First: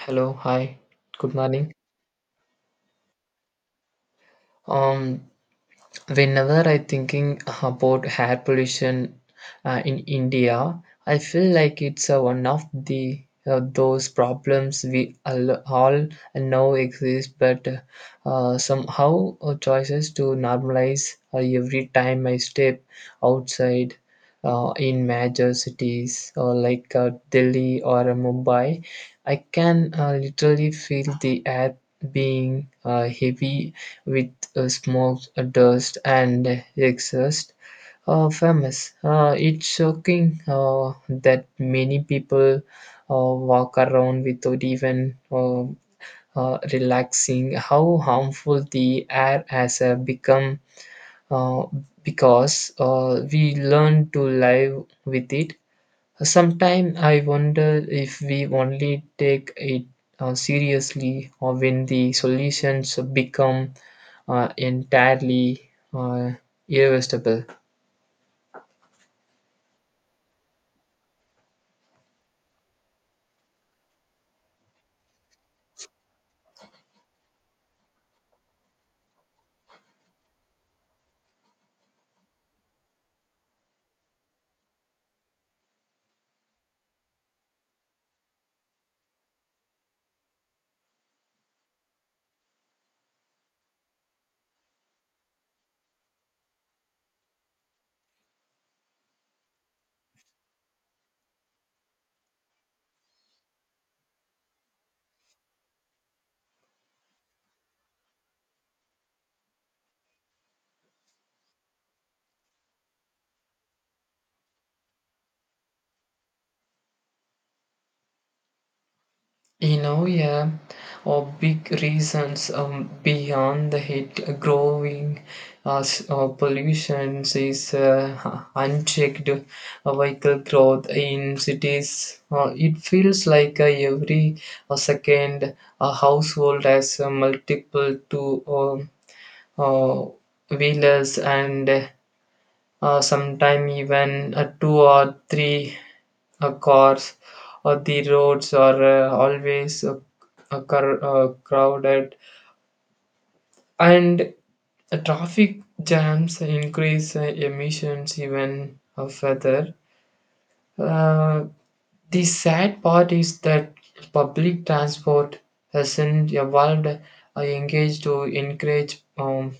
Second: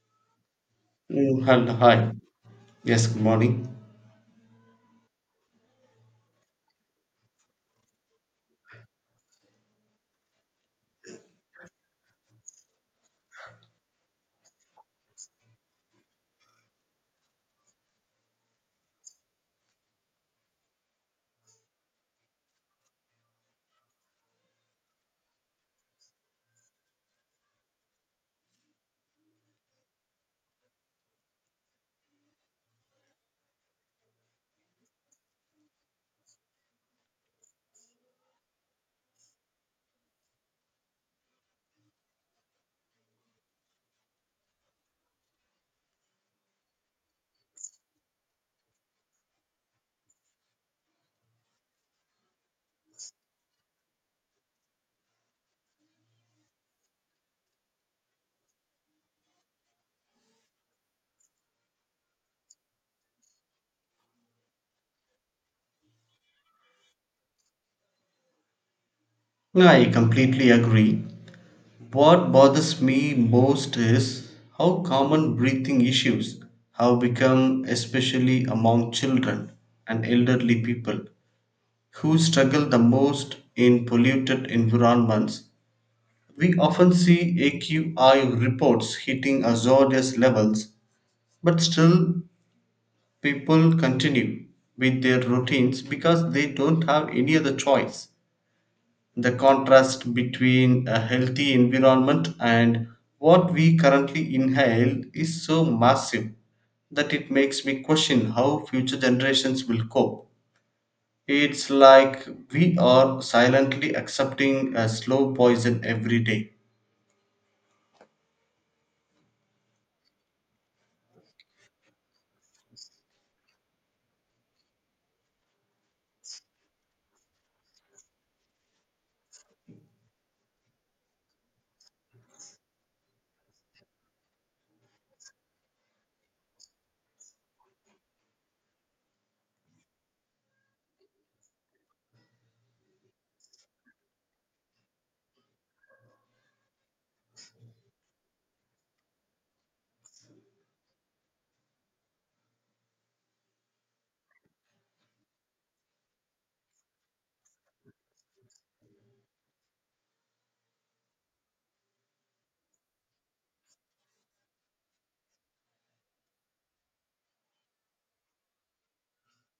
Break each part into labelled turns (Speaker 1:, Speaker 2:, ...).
Speaker 1: Hello, hi, good morning.
Speaker 2: Hi. Yes, good morning.
Speaker 1: Um, Whenever I thinking about air pollution in India, I feel like it's one of the those problems we all know exist, but somehow choices to normalize every time I step outside in major cities like Delhi or Mumbai. I can literally feel the air being heavy with smoke, dust, and exhaust are famous. It's shocking that many people walk around without even relaxing. How harmful the air has become uh, because we learn to live with it. Sometimes I wonder if we only take it seriously or when the solutions become entirely irresistible.
Speaker 2: I completely agree. What bothers me most is how common breathing issues have become, especially among children and elderly people who struggle the most in polluted environments. We often see AQI reports hitting hazardous levels, but still people continue with their routines because they don't have any other choice. The contrast between a healthy environment and what we currently inhale is so massive that it makes me question how future generations will cope. It's like we are silently accepting a slow poison every day.
Speaker 1: You know, yeah, or big reasons beyond the heat growing pollution is unchecked vehicle growth in cities. It feels like every second a household has multiple two uh, wheelers and sometimes even two or three cars. Uh, the roads are always crowded and traffic jams increase emissions even further. uh, the sad part is that public transport hasn't evolved engaged to encourage um,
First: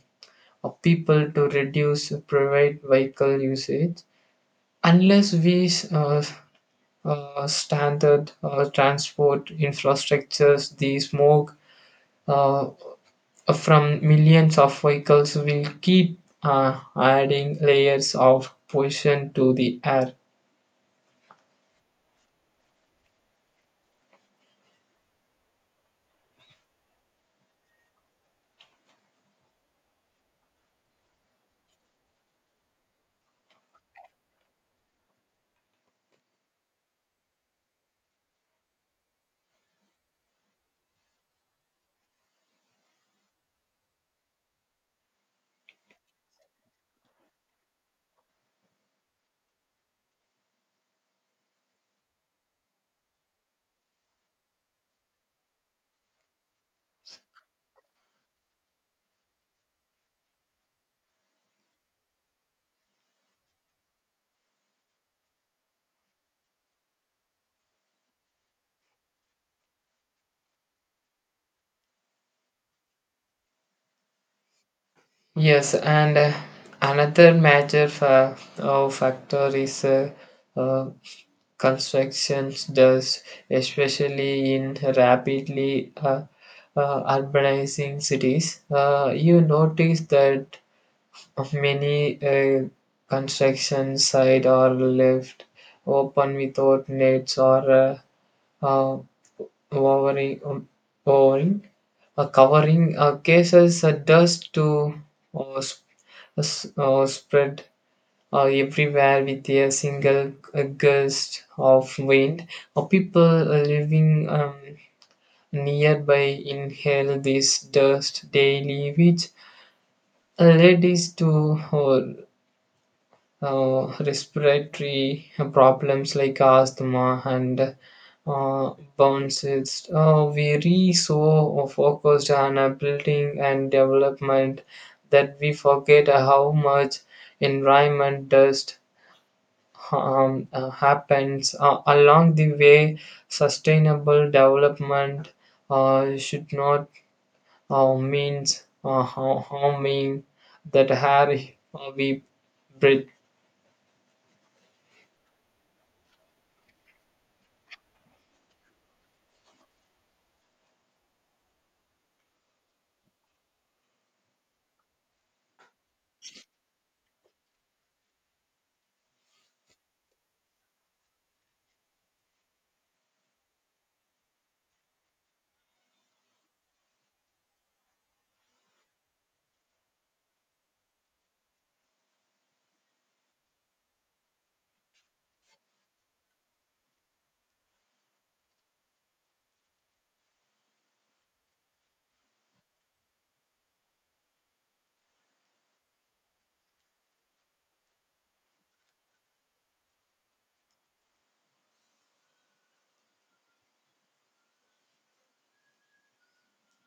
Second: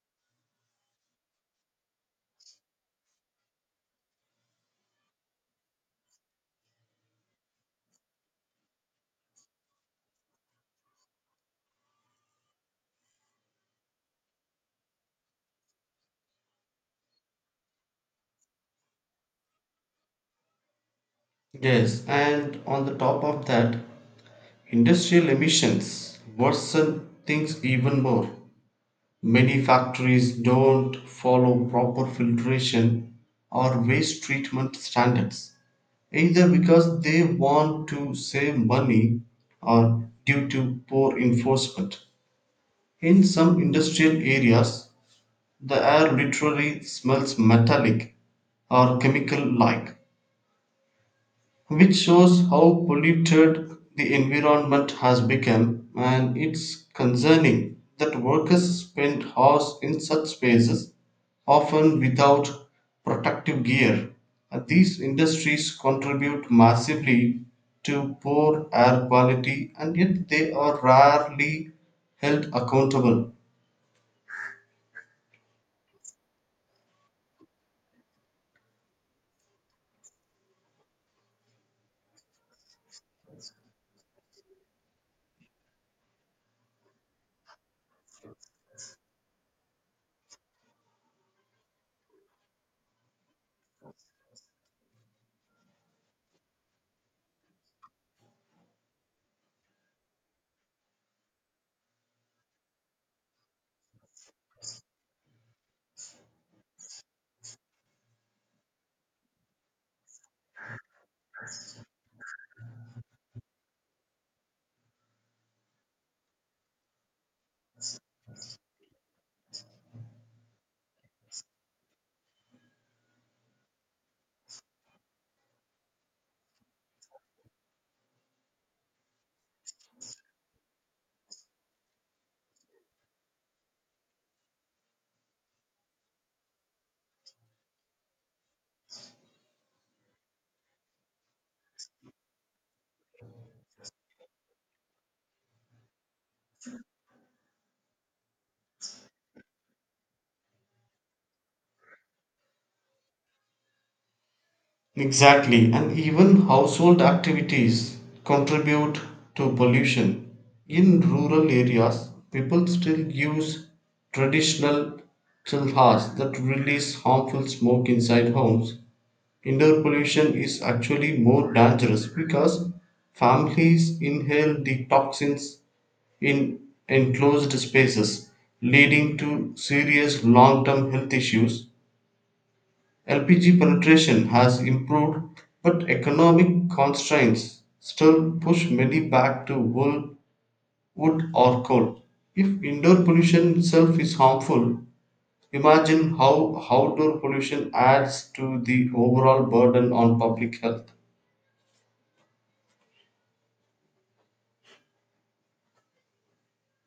Speaker 1: uh, people to reduce private vehicle usage unless we standard transport infrastructures, the smoke uh, from millions of vehicles will keep adding layers of pollution to the air.
Speaker 2: Yes, and on the top of that, industrial emissions worsen things even more. Many factories don't follow proper filtration or waste treatment standards, either because they want to save money or due to poor enforcement. In some industrial areas, the air literally smells metallic or chemical like, which shows how polluted the environment has become, and it's concerning that workers spend hours in such spaces often without protective gear. And these industries contribute massively to poor air quality, and yet they are rarely held accountable.
Speaker 1: Yes, and another major factor is uh, construction does, especially in rapidly urbanizing cities. You notice that of many a construction sites are left open without nets or uh, overing, overing covering cases dust to uh, sp- spread everywhere with a single gust of wind. People living nearby inhale this dust daily, which leads to respiratory problems like asthma and bounces. We are so focused on our building and development that we forget how much environment dust happens along the way. Sustainable development should not means harming that air we breathe.
Speaker 2: Exactly, and even household activities contribute to pollution. In rural areas, people still use traditional chilhas that release harmful smoke inside homes. Indoor pollution is actually more dangerous because families inhale the toxins in enclosed spaces, leading to serious long term health issues. LPG penetration has improved, but economic constraints still push many back to wool, wood, or coal. If indoor pollution itself is harmful, imagine how outdoor pollution adds to the overall burden on public health.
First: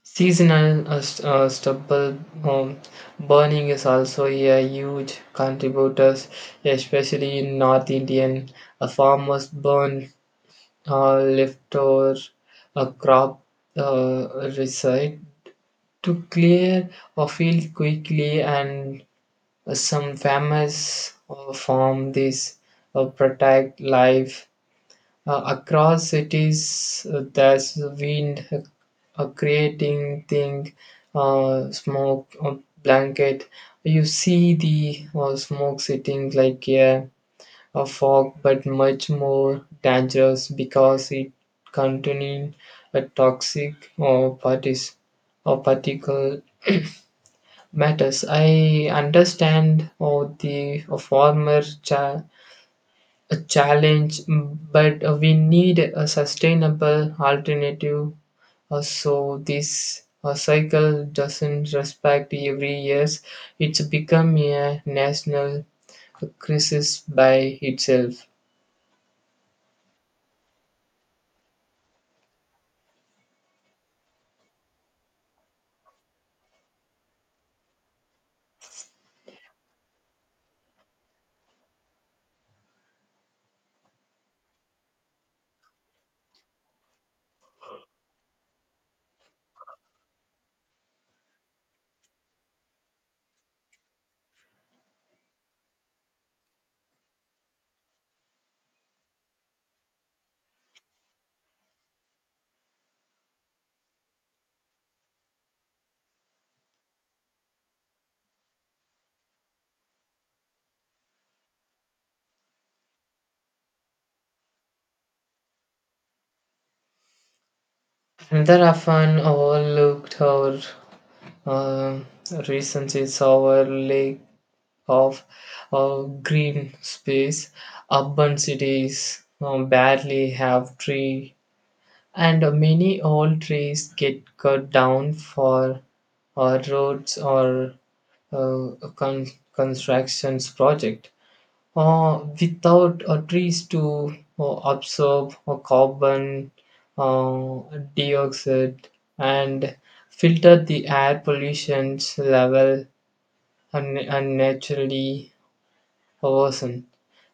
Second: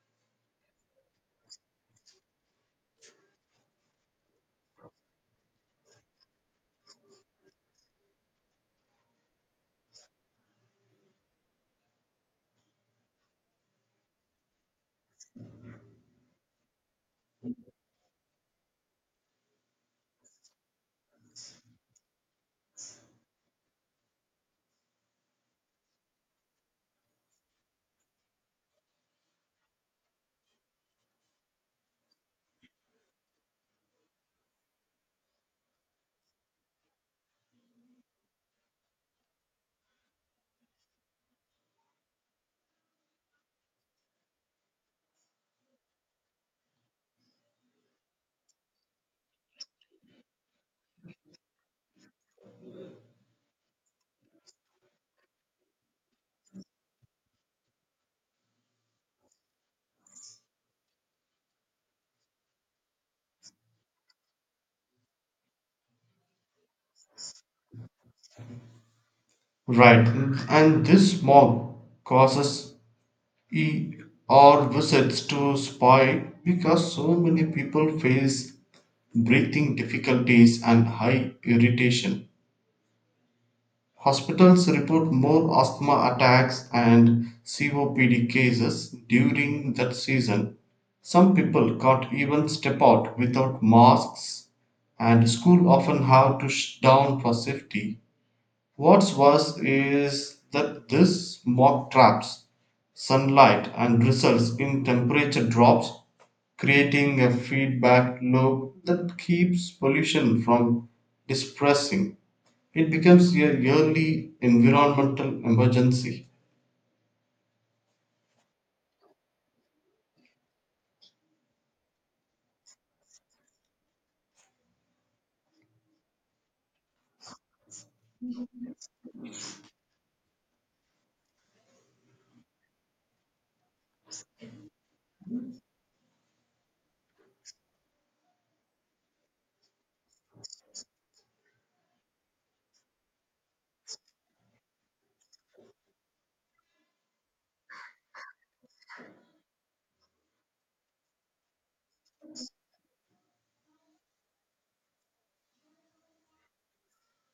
Speaker 1: Seasonal stubble um, burning is also a huge contributor, especially in North Indian. Farmers burn leftover crop uh, residue to clear a field quickly, and some farmers farm this protect life across cities, there's wind, a creating thing, smoke, a blanket. You see the smoke sitting like a fog, but much more dangerous because it contains a toxic or parties or particle matters. I understand or the a a challenge, mm, but we need a sustainable alternative so this cycle doesn't respect every year. It's become a national crisis by itself.
Speaker 2: Right, and this smog causes ER visits to spike because so many people face breathing difficulties and high irritation. Hospitals report more asthma attacks and COPD cases during that season. Some people can't even step out without masks, and schools often have to shut down for safety. What's worse is that this smog traps sunlight and results in temperature drops, creating a feedback loop that keeps pollution from dispersing. It becomes a yearly environmental emergency.
Speaker 1: Another often overlooked or uh, reasons is our lack of uh, green space. Urban cities barely have tree. And many old trees get cut down for our roads or uh, con- constructions project. Without trees to absorb carbon uh, dioxide and filter the air pollution's level unnaturally worsen.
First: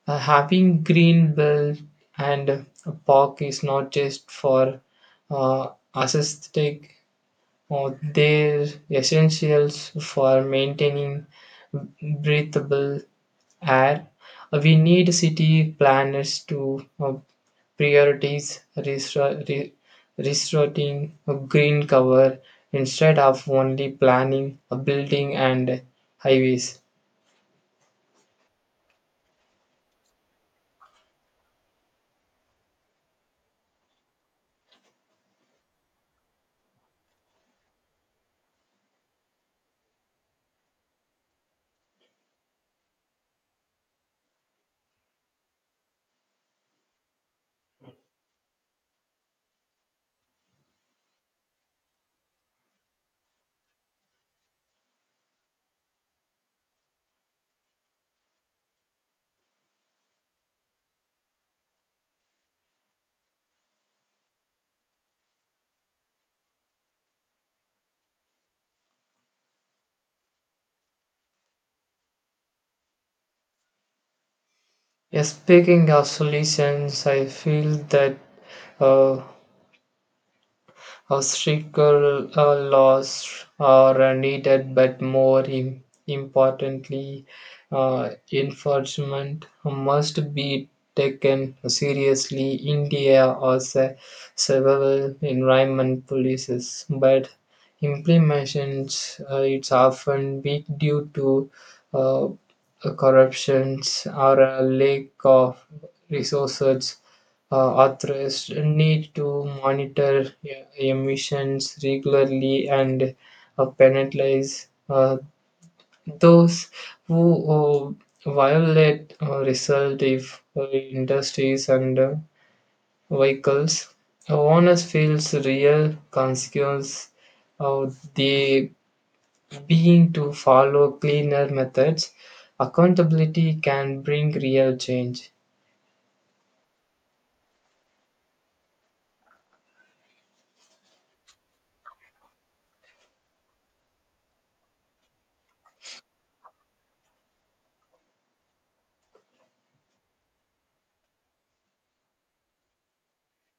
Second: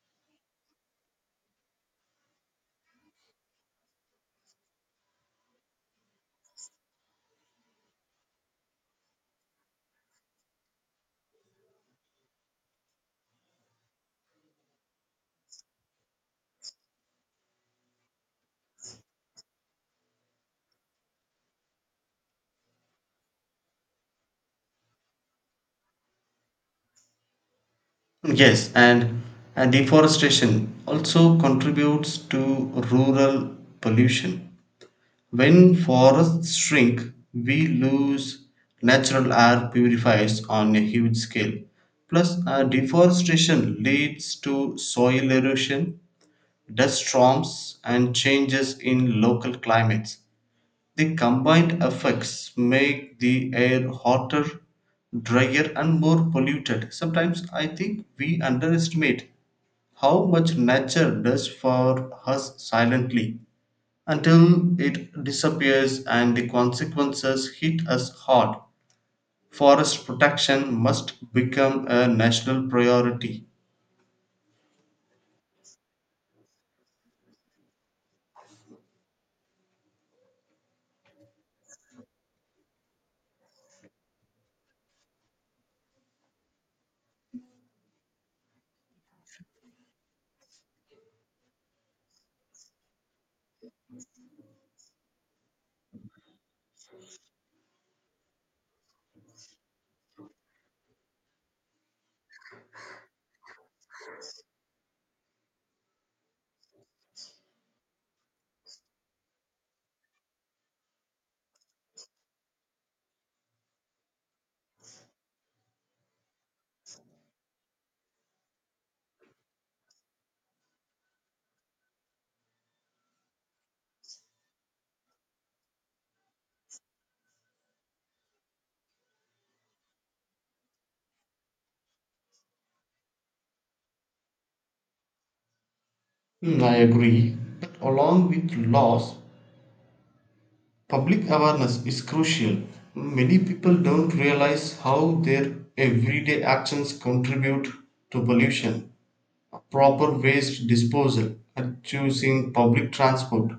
Speaker 1: Having green belt and a park is not just for uh, aesthetic. Or they're essentials for maintaining breathable air. We need city planners to prioritize restoring a green cover instead of only planning a building and highways.
Speaker 2: Yes, and deforestation also contributes to rural pollution. When forests shrink, we lose natural air purifiers on a huge scale. Plus, deforestation leads to soil erosion, dust storms, and changes in local climates. The combined effects make the air hotter, drier, and more polluted. Sometimes I think we underestimate how much nature does for us silently until it disappears and the consequences hit us hard. Forest protection must become a national priority.
Speaker 1: Yeah, speaking of solutions, I feel that uh, obstacle laws are needed, but more importantly, enforcement must be taken seriously. India has a several environment policies, but implementations it's often weak due to uh, corruptions or a lack of resources. Authors need to monitor emissions regularly and penalize those who violate result if industries and vehicles. Owners feels real consequence of the being to follow cleaner methods. Accountability can bring real change.
Speaker 2: Hmm, I agree. But along with laws, public awareness is crucial. Many people don't realize how their everyday actions contribute to pollution. Proper waste disposal, choosing public transport,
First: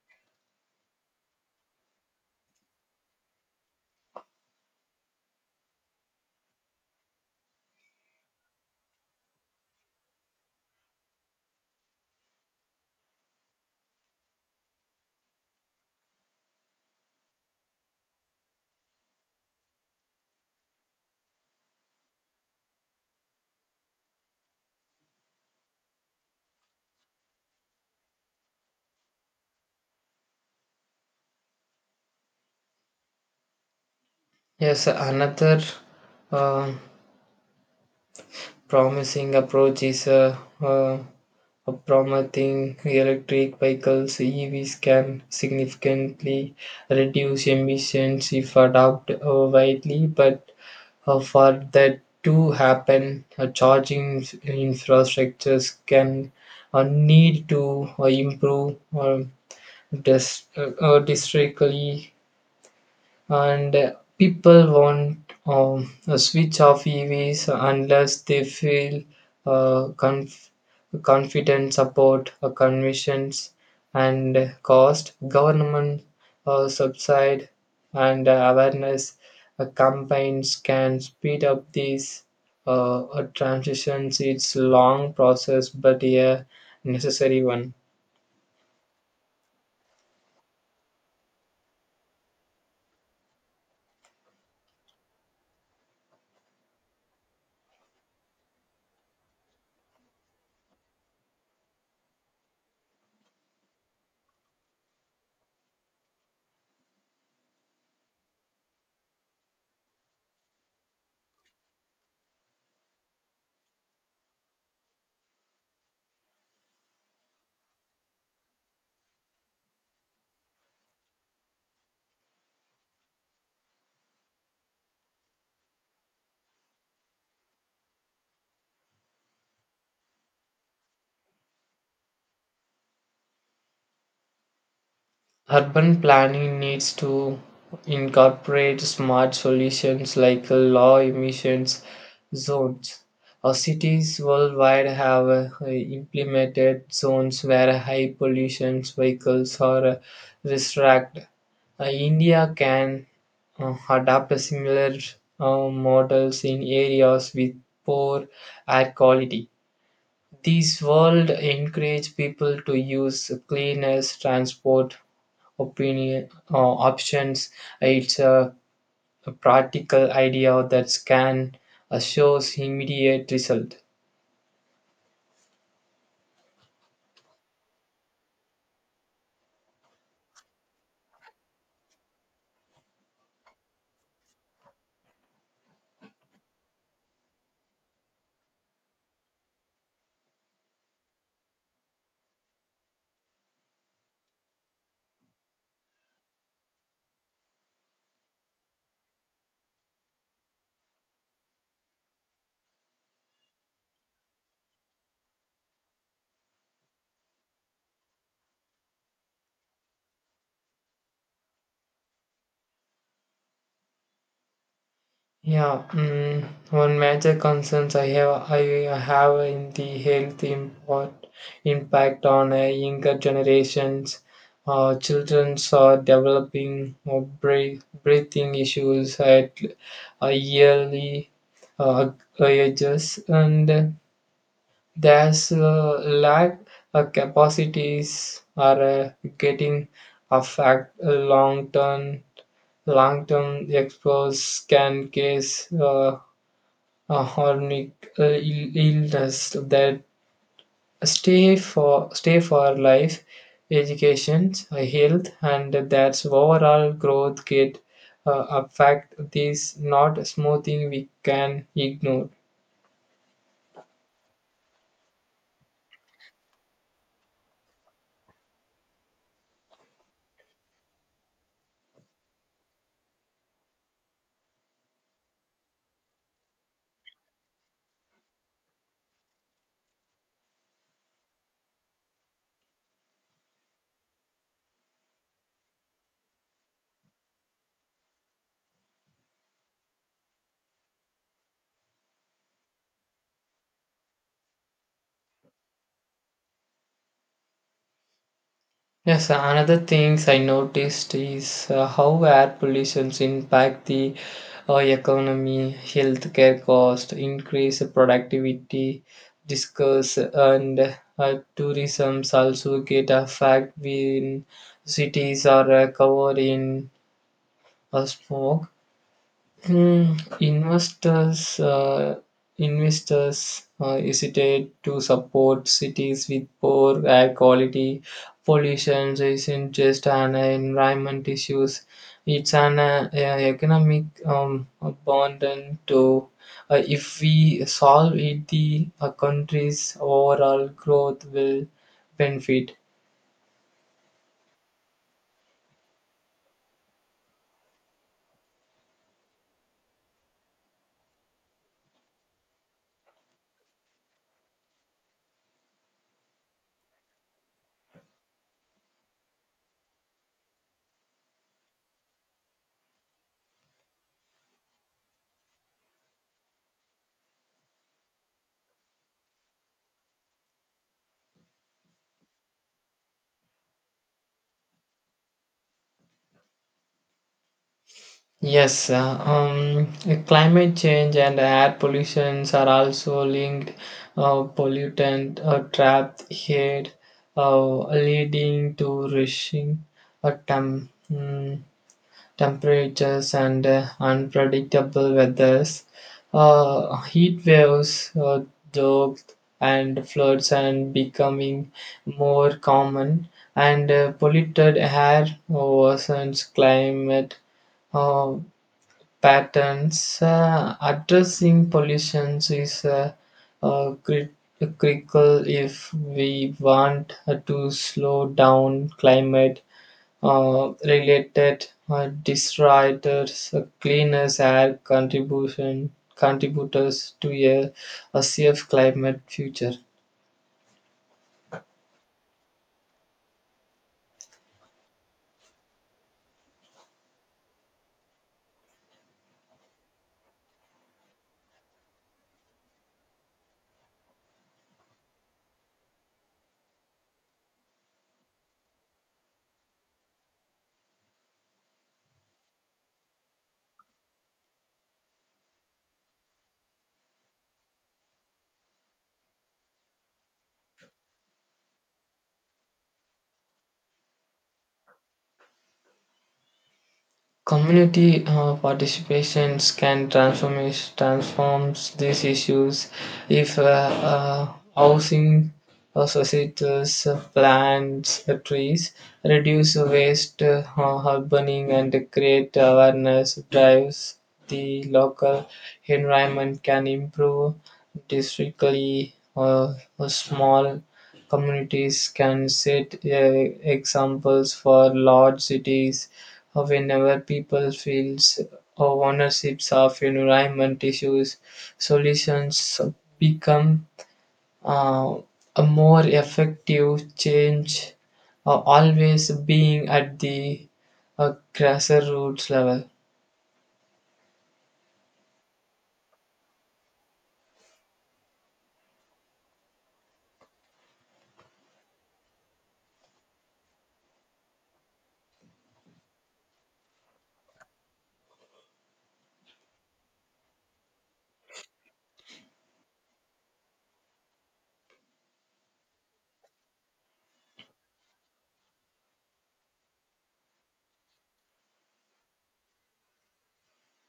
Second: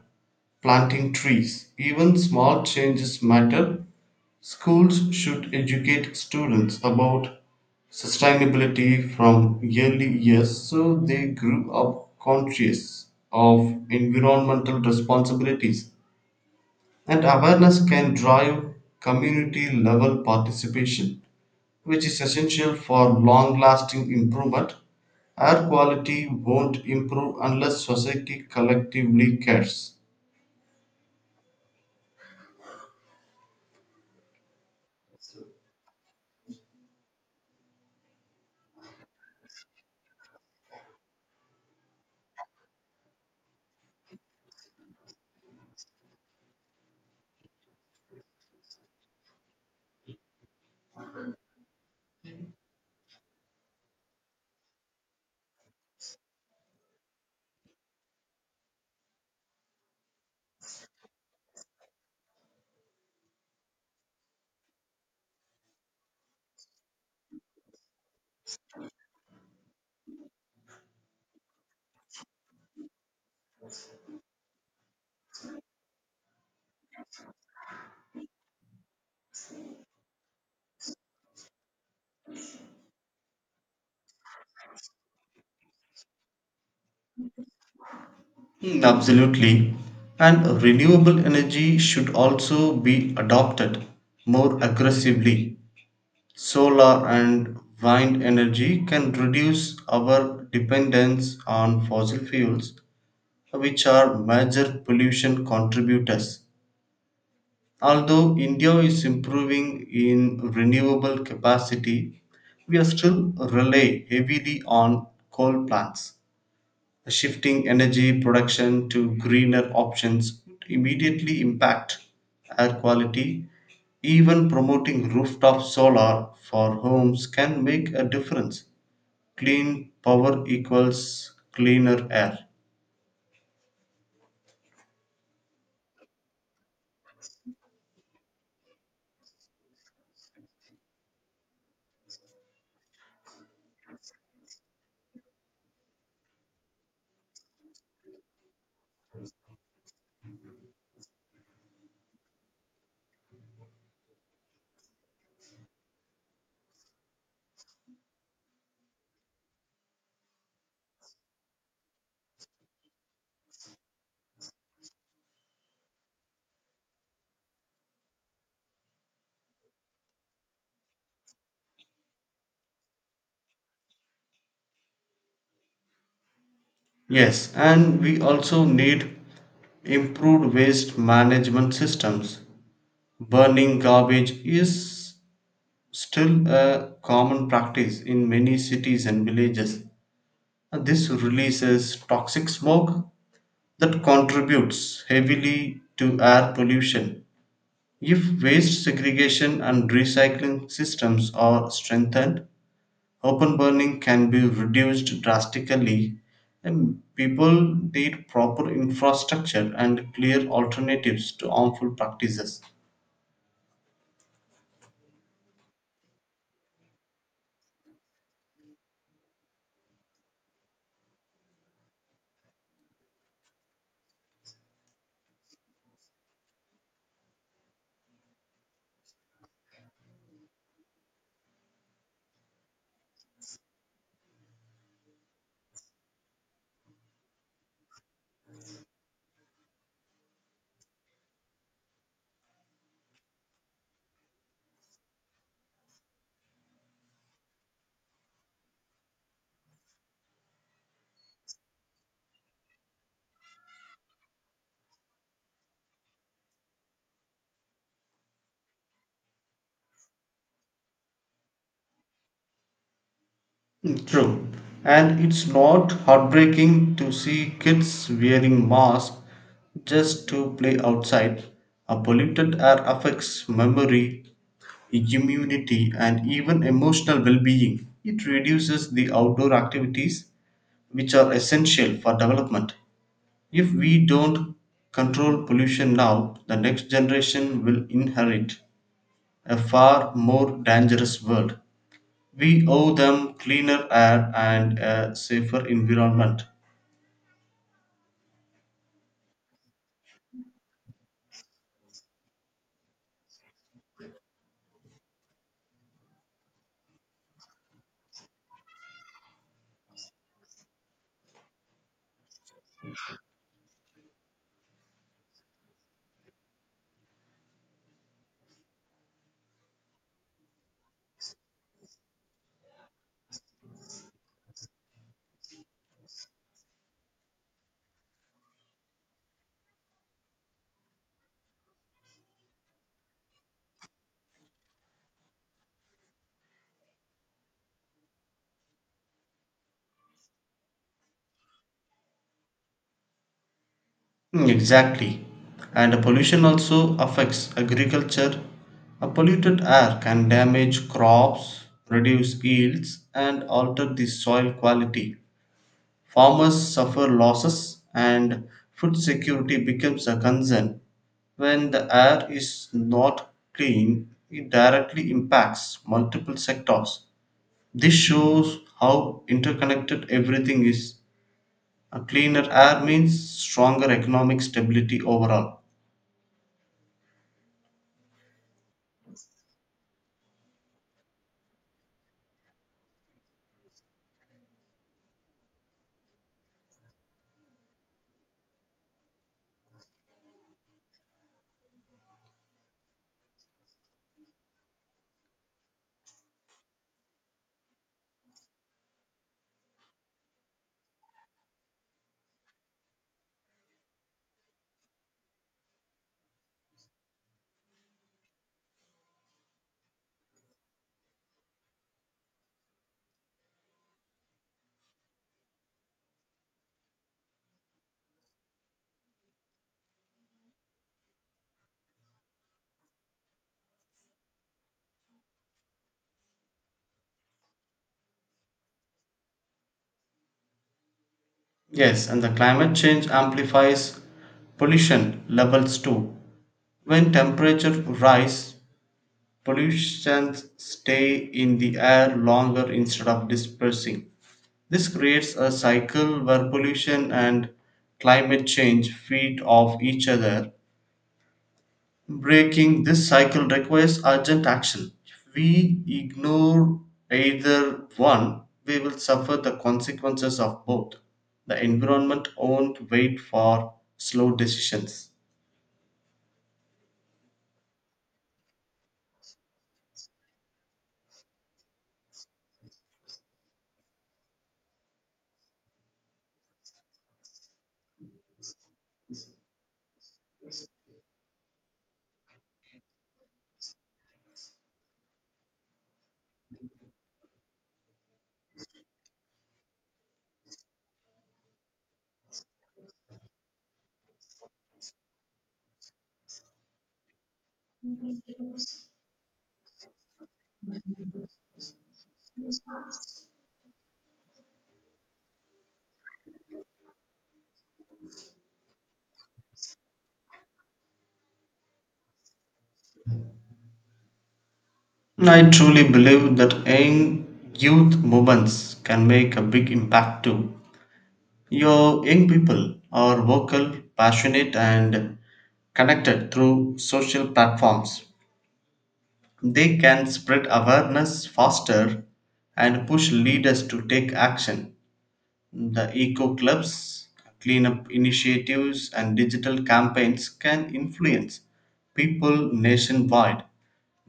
Speaker 2: planting trees, even small changes matter. Schools should educate students about sustainability from early years so they grew up conscious of environmental responsibilities, and awareness can drive community level participation, which is essential for long lasting improvement. Air quality won't improve unless society collectively cares.
Speaker 1: Yes, another uh, promising approach is uh, promoting electric vehicles. EVs can significantly reduce emissions if adopted widely, but for that to happen, charging infrastructures can need to improve districtly and people want a switch off EVs unless they feel uh, conf- confident about conditions and cost. Government subside and awareness campaigns can speed up these transitions. It's long process, but a necessary one.
Speaker 2: Mm, absolutely. And renewable energy should also be adopted more aggressively. Solar and wind energy can reduce our dependence on fossil fuels, which are major pollution contributors. Although India is improving in renewable capacity, we are still rely heavily on coal plants. Shifting energy production to greener options would immediately impact air quality. Even promoting rooftop solar for homes can make a difference. Clean power equals cleaner air.
Speaker 1: Urban planning needs to incorporate smart solutions like low emissions zones. Our cities worldwide have implemented zones where high pollution vehicles are restricted. India can adopt a similar models in areas with poor air quality. These world encourage people to use cleaner transport opinion options. It's a practical idea that can shows immediate result.
Speaker 2: Yes, and we also need improved waste management systems. Burning garbage is still a common practice in many cities and villages. This releases toxic smoke that contributes heavily to air pollution. If waste segregation and recycling systems are strengthened, open burning can be reduced drastically. And people need proper infrastructure and clear alternatives to harmful practices.
Speaker 1: Yeah, mm, one major concerns I have in the impact on younger generations. Children are developing breathing issues at early uh, ages, and there's a lack of capacities are getting affect long term exposure can cause a chronic illness that stay for life education health and that's overall growth get affect. This not smoothing we can ignore.
Speaker 2: Mm, true. And it's not heartbreaking to see kids wearing masks just to play outside. A polluted air affects memory, immunity, and even emotional well being. It reduces the outdoor activities, which are essential for development. If we don't control pollution now, the next generation will inherit a far more dangerous world. We owe them cleaner air and a safer environment.
Speaker 1: Yes, another things I noticed is how air pollutions impact the economy, healthcare cost, increase productivity, discuss and tourism also get affected when cities are covered in smoke. Hmm, investors hesitate to support cities with poor air quality. Pollution isn't just an environment issues; it's an economic burden too. If we solve it, the country's overall growth will benefit.
Speaker 2: Mm, exactly. And pollution also affects agriculture. A polluted air can damage crops, reduce yields, and alter the soil quality. Farmers suffer losses, and food security becomes a concern. When the air is not clean, it directly impacts multiple sectors. This shows how interconnected everything is. A cleaner air means stronger economic stability overall.
Speaker 1: Yes, climate change and air pollutions are also linked. Pollutant trapped here, leading to rushing uh, tem- mm, temperatures and unpredictable weathers. Heat waves, drought and floods, and becoming more common. And polluted air worsens climate. Uh, Patterns. Addressing pollution is uh, crit- critical if we want to slow down climate related disruptors, cleaners air contribution contributors to a safe climate future.
Speaker 2: Yes, and the climate change amplifies pollution levels too. When temperature rise, pollutions stay in the air longer instead of dispersing. This creates a cycle where pollution and climate change feed off each other. Breaking this cycle requires urgent action. If we ignore either one, we will suffer the consequences of both. The environment won't wait for slow decisions.
Speaker 1: Community participations can transforms these issues if uh, housing societies plants trees, reduce waste, burning, and create awareness drives. The local environment can improve districtly or small communities can set examples for large cities. Whenever people feel ownerships of environment issues, solutions become uh, a more effective change, always being at the grassroots level.
Speaker 2: I truly believe that young youth movements can make a big impact too. Your young people are vocal, passionate, and connected through social platforms. They can spread awareness faster and push leaders to take action. The eco clubs, cleanup initiatives, and digital campaigns can influence people nationwide.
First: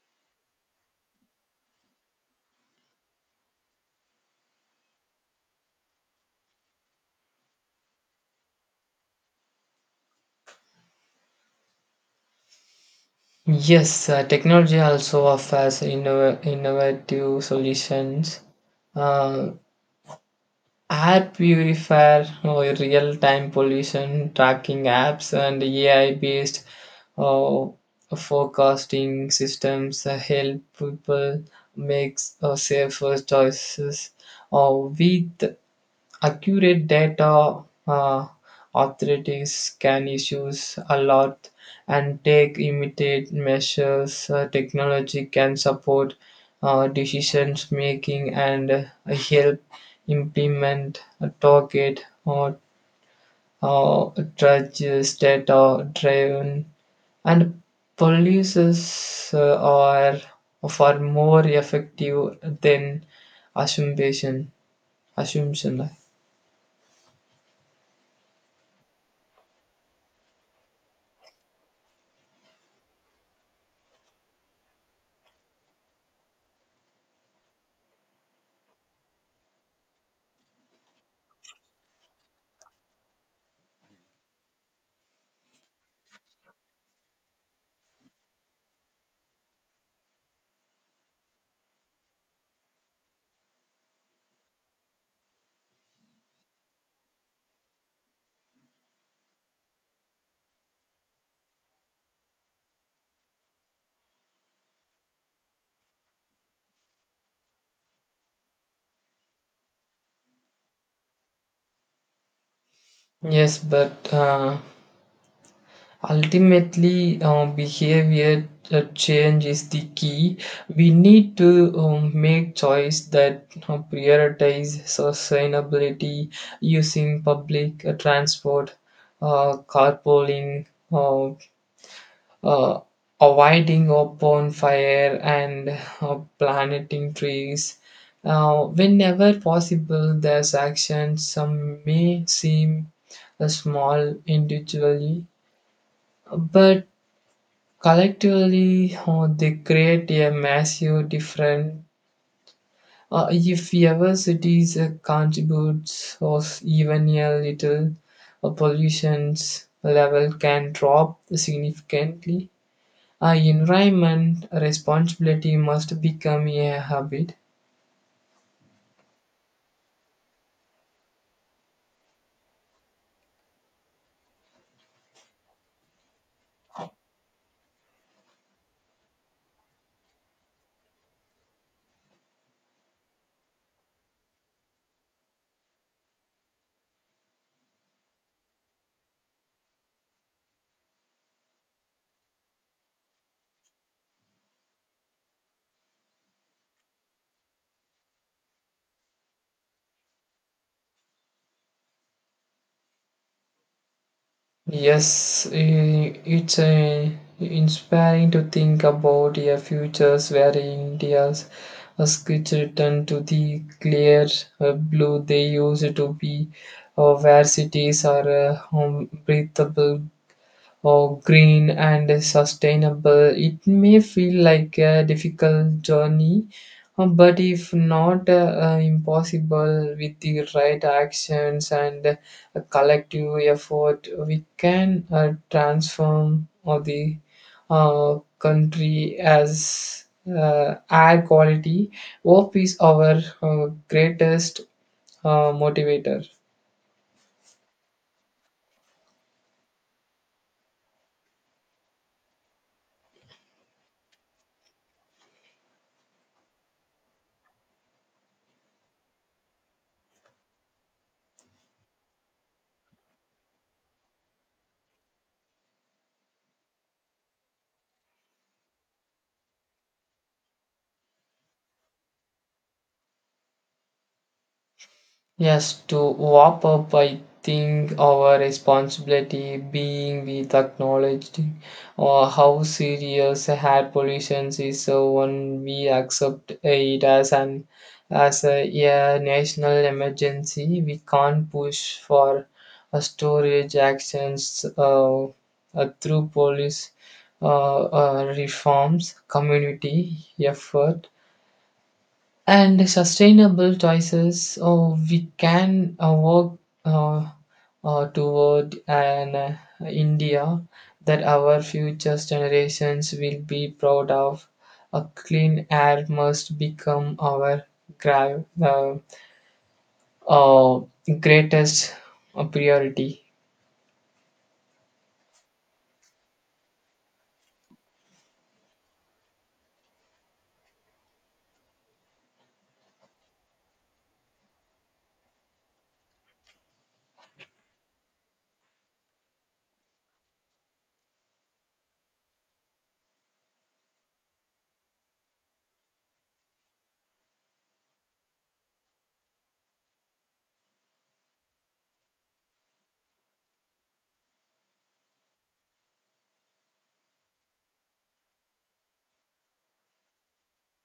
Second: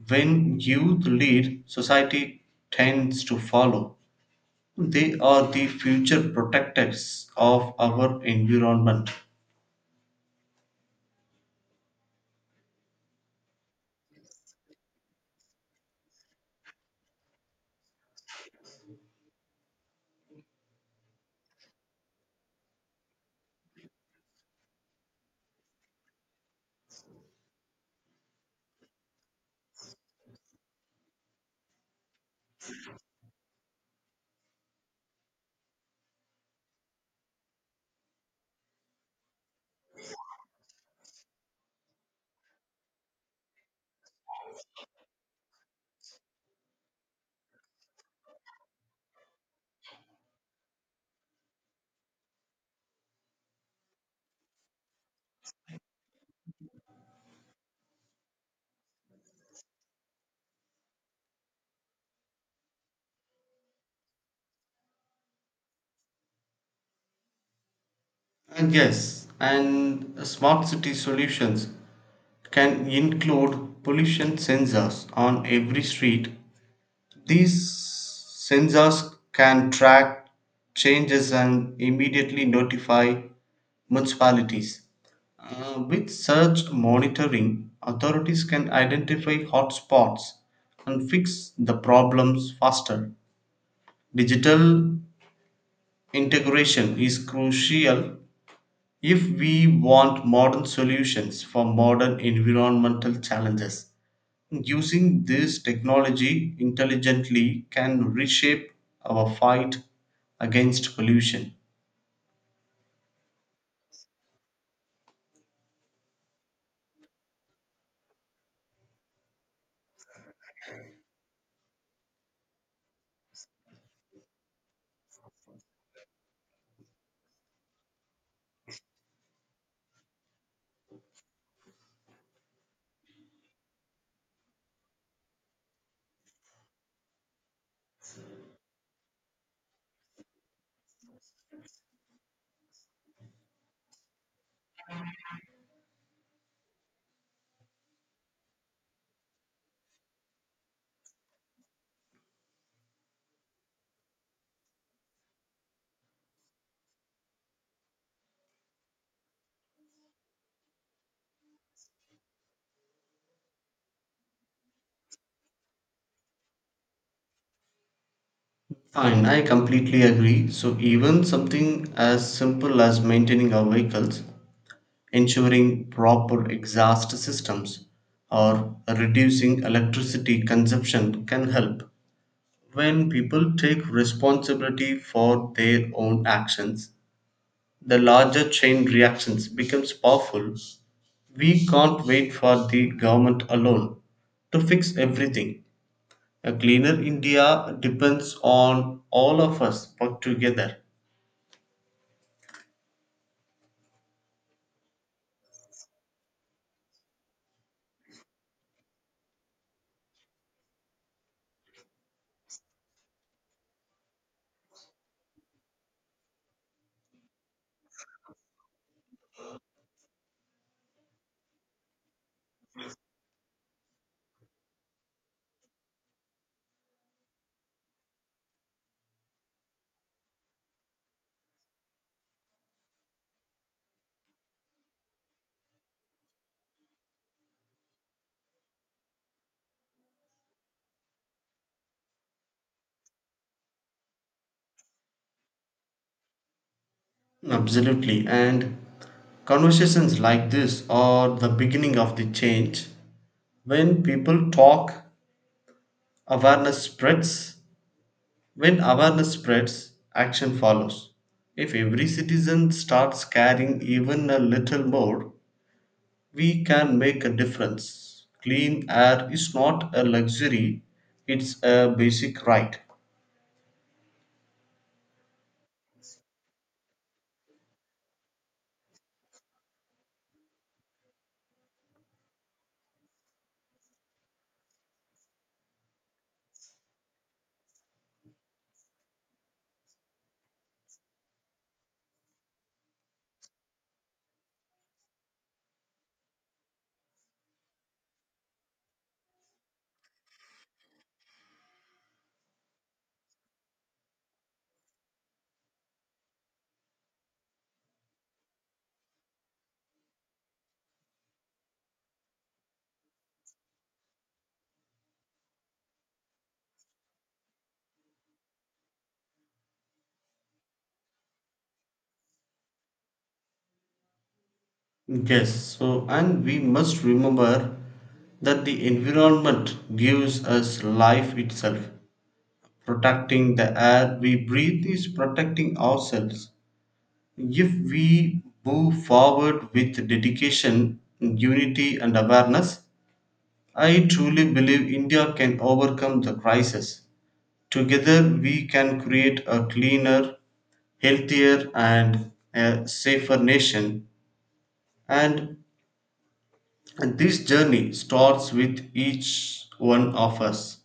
Speaker 2: When youth lead, society tends to follow. They are the future protectors of our environment.
Speaker 1: Yes, technology also offers innovative solutions. Uh, Air purifier, real time pollution tracking apps, and AI based uh, forecasting systems help people make safer choices with accurate data. uh, Authorities can issues a lot and take immediate measures. Technology can support decisions making and help implement a target or uh, judges data driven and policies are far more effective than assumption assumption.
Speaker 2: And yes, and smart city solutions can include pollution sensors on every street. These sensors can track changes and immediately notify municipalities. With surge monitoring, authorities can identify hotspots and fix the problems faster. Digital integration is crucial if we want modern solutions for modern environmental challenges, using this technology intelligently can reshape our fight against pollution.
Speaker 1: Yes, but ultimately, behavior change is the key. We need to make choice that prioritize sustainability using public transport, carpooling, uh, uh, avoiding a bonfire and planting trees. Whenever possible, these actions some may seem small individually, but collectively they create a massive difference. If ever cities contributes or even a little, pollution's level can drop significantly. Our environment responsibility must become a habit.
Speaker 2: Fine, I completely agree. So, even something as simple as maintaining our vehicles, ensuring proper exhaust systems, or reducing electricity consumption can help. When people take responsibility for their own actions, the larger chain reactions becomes powerful. We can't wait for the government alone to fix everything. A cleaner India depends on all of us work together.
Speaker 1: Yes, it's inspiring to think about a futures where India's skits return to the clear blue they used to be, or where cities are home breathable or green and sustainable. It may feel like a difficult journey, but if not impossible with the right actions and a collective effort, we can transform of the country as air quality. Hope is our greatest motivator.
Speaker 2: Absolutely. And conversations like this are the beginning of the change. When people talk, awareness spreads. When awareness spreads, action follows. If every citizen starts caring even a little more, we can make a difference. Clean air is not a luxury, it's a basic right.
Speaker 1: Yes, to wrap up, I think our responsibility being with acknowledging or how serious air pollution is. So when we accept it as an as a yeah, national emergency, we can't push for a storage actions through police reforms, community effort and sustainable choices oh, we can work uh, toward an india that our future generations will be proud of a clean air must become our gra- uh, uh, greatest priority.
Speaker 2: Yes, so and we must remember that the environment gives us life itself. Protecting the air we breathe is protecting ourselves. If we move forward with dedication, unity, and awareness, I truly believe India can overcome the crisis. Together, we can create a cleaner, healthier, and a safer nation. And this journey starts with each one of us.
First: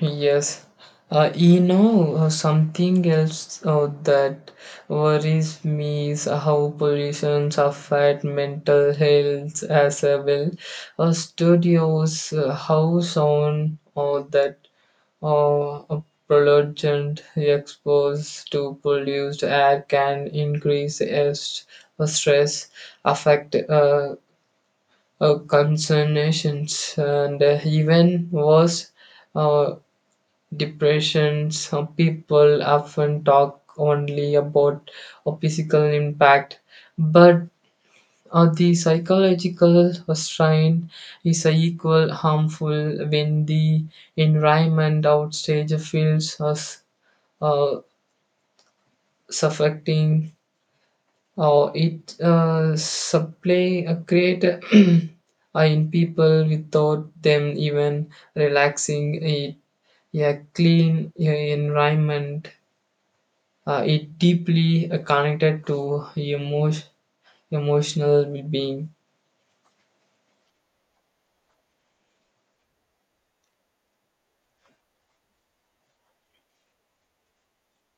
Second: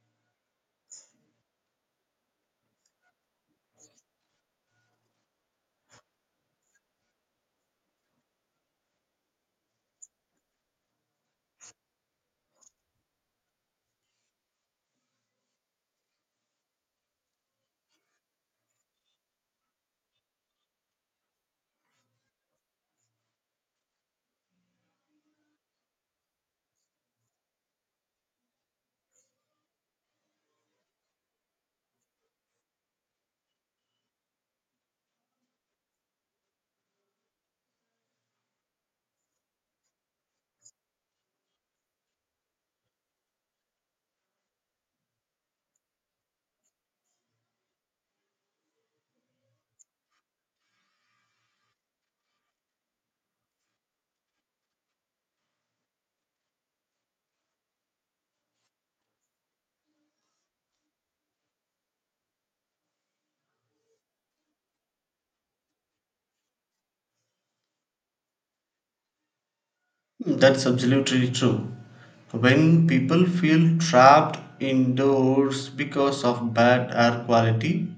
Speaker 1: Yes, you know something else that worries me is how pollution affect mental health as a well. Studios, how sound or that a pollutant exposed to polluted air can increase stress, affect concernations, and even worse. uh, Depression, some people often talk only about a physical impact, but the psychological strain is equal harmful when the environment outstage feels us uh, suffocating or it supply create in people without them even relaxing it a clean environment. It deeply connected to emotion, emotional being.
Speaker 2: That's absolutely true. When people feel trapped indoors because of bad air quality,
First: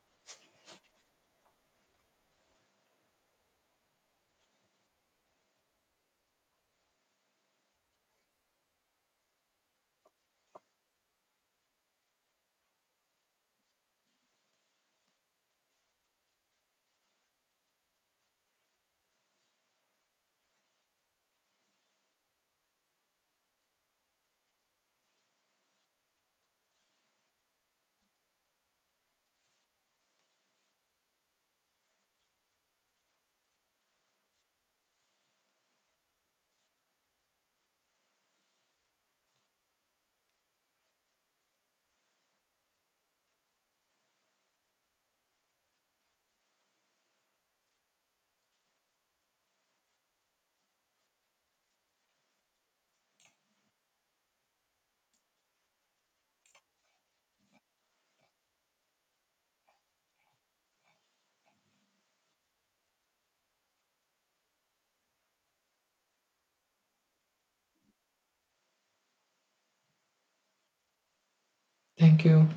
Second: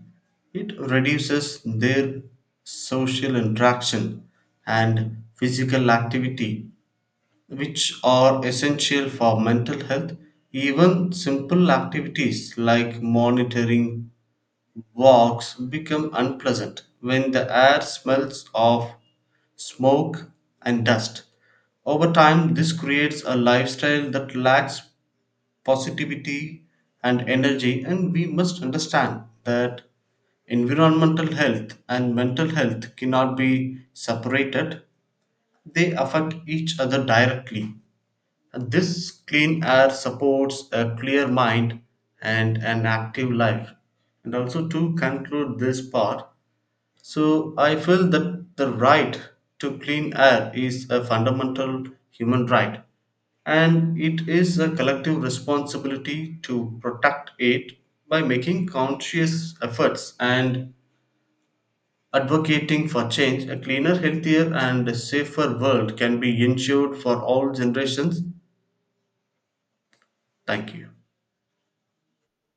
Speaker 2: it reduces their social interaction and physical activity, which are essential for mental health. Even simple activities like monitoring walks become unpleasant when the air smells of smoke and dust. Over time, this creates a lifestyle that lacks positivity and energy, and we must understand that environmental health and mental health cannot be separated, they affect each other directly. This clean air supports a clear mind and an active life. And also to conclude this part, so I feel that the right to clean air is a fundamental human right and it is a collective responsibility to protect it by making conscious efforts and advocating for change. A cleaner, healthier, and safer world can be ensured for all generations. Thank you.
Speaker 1: Thank you.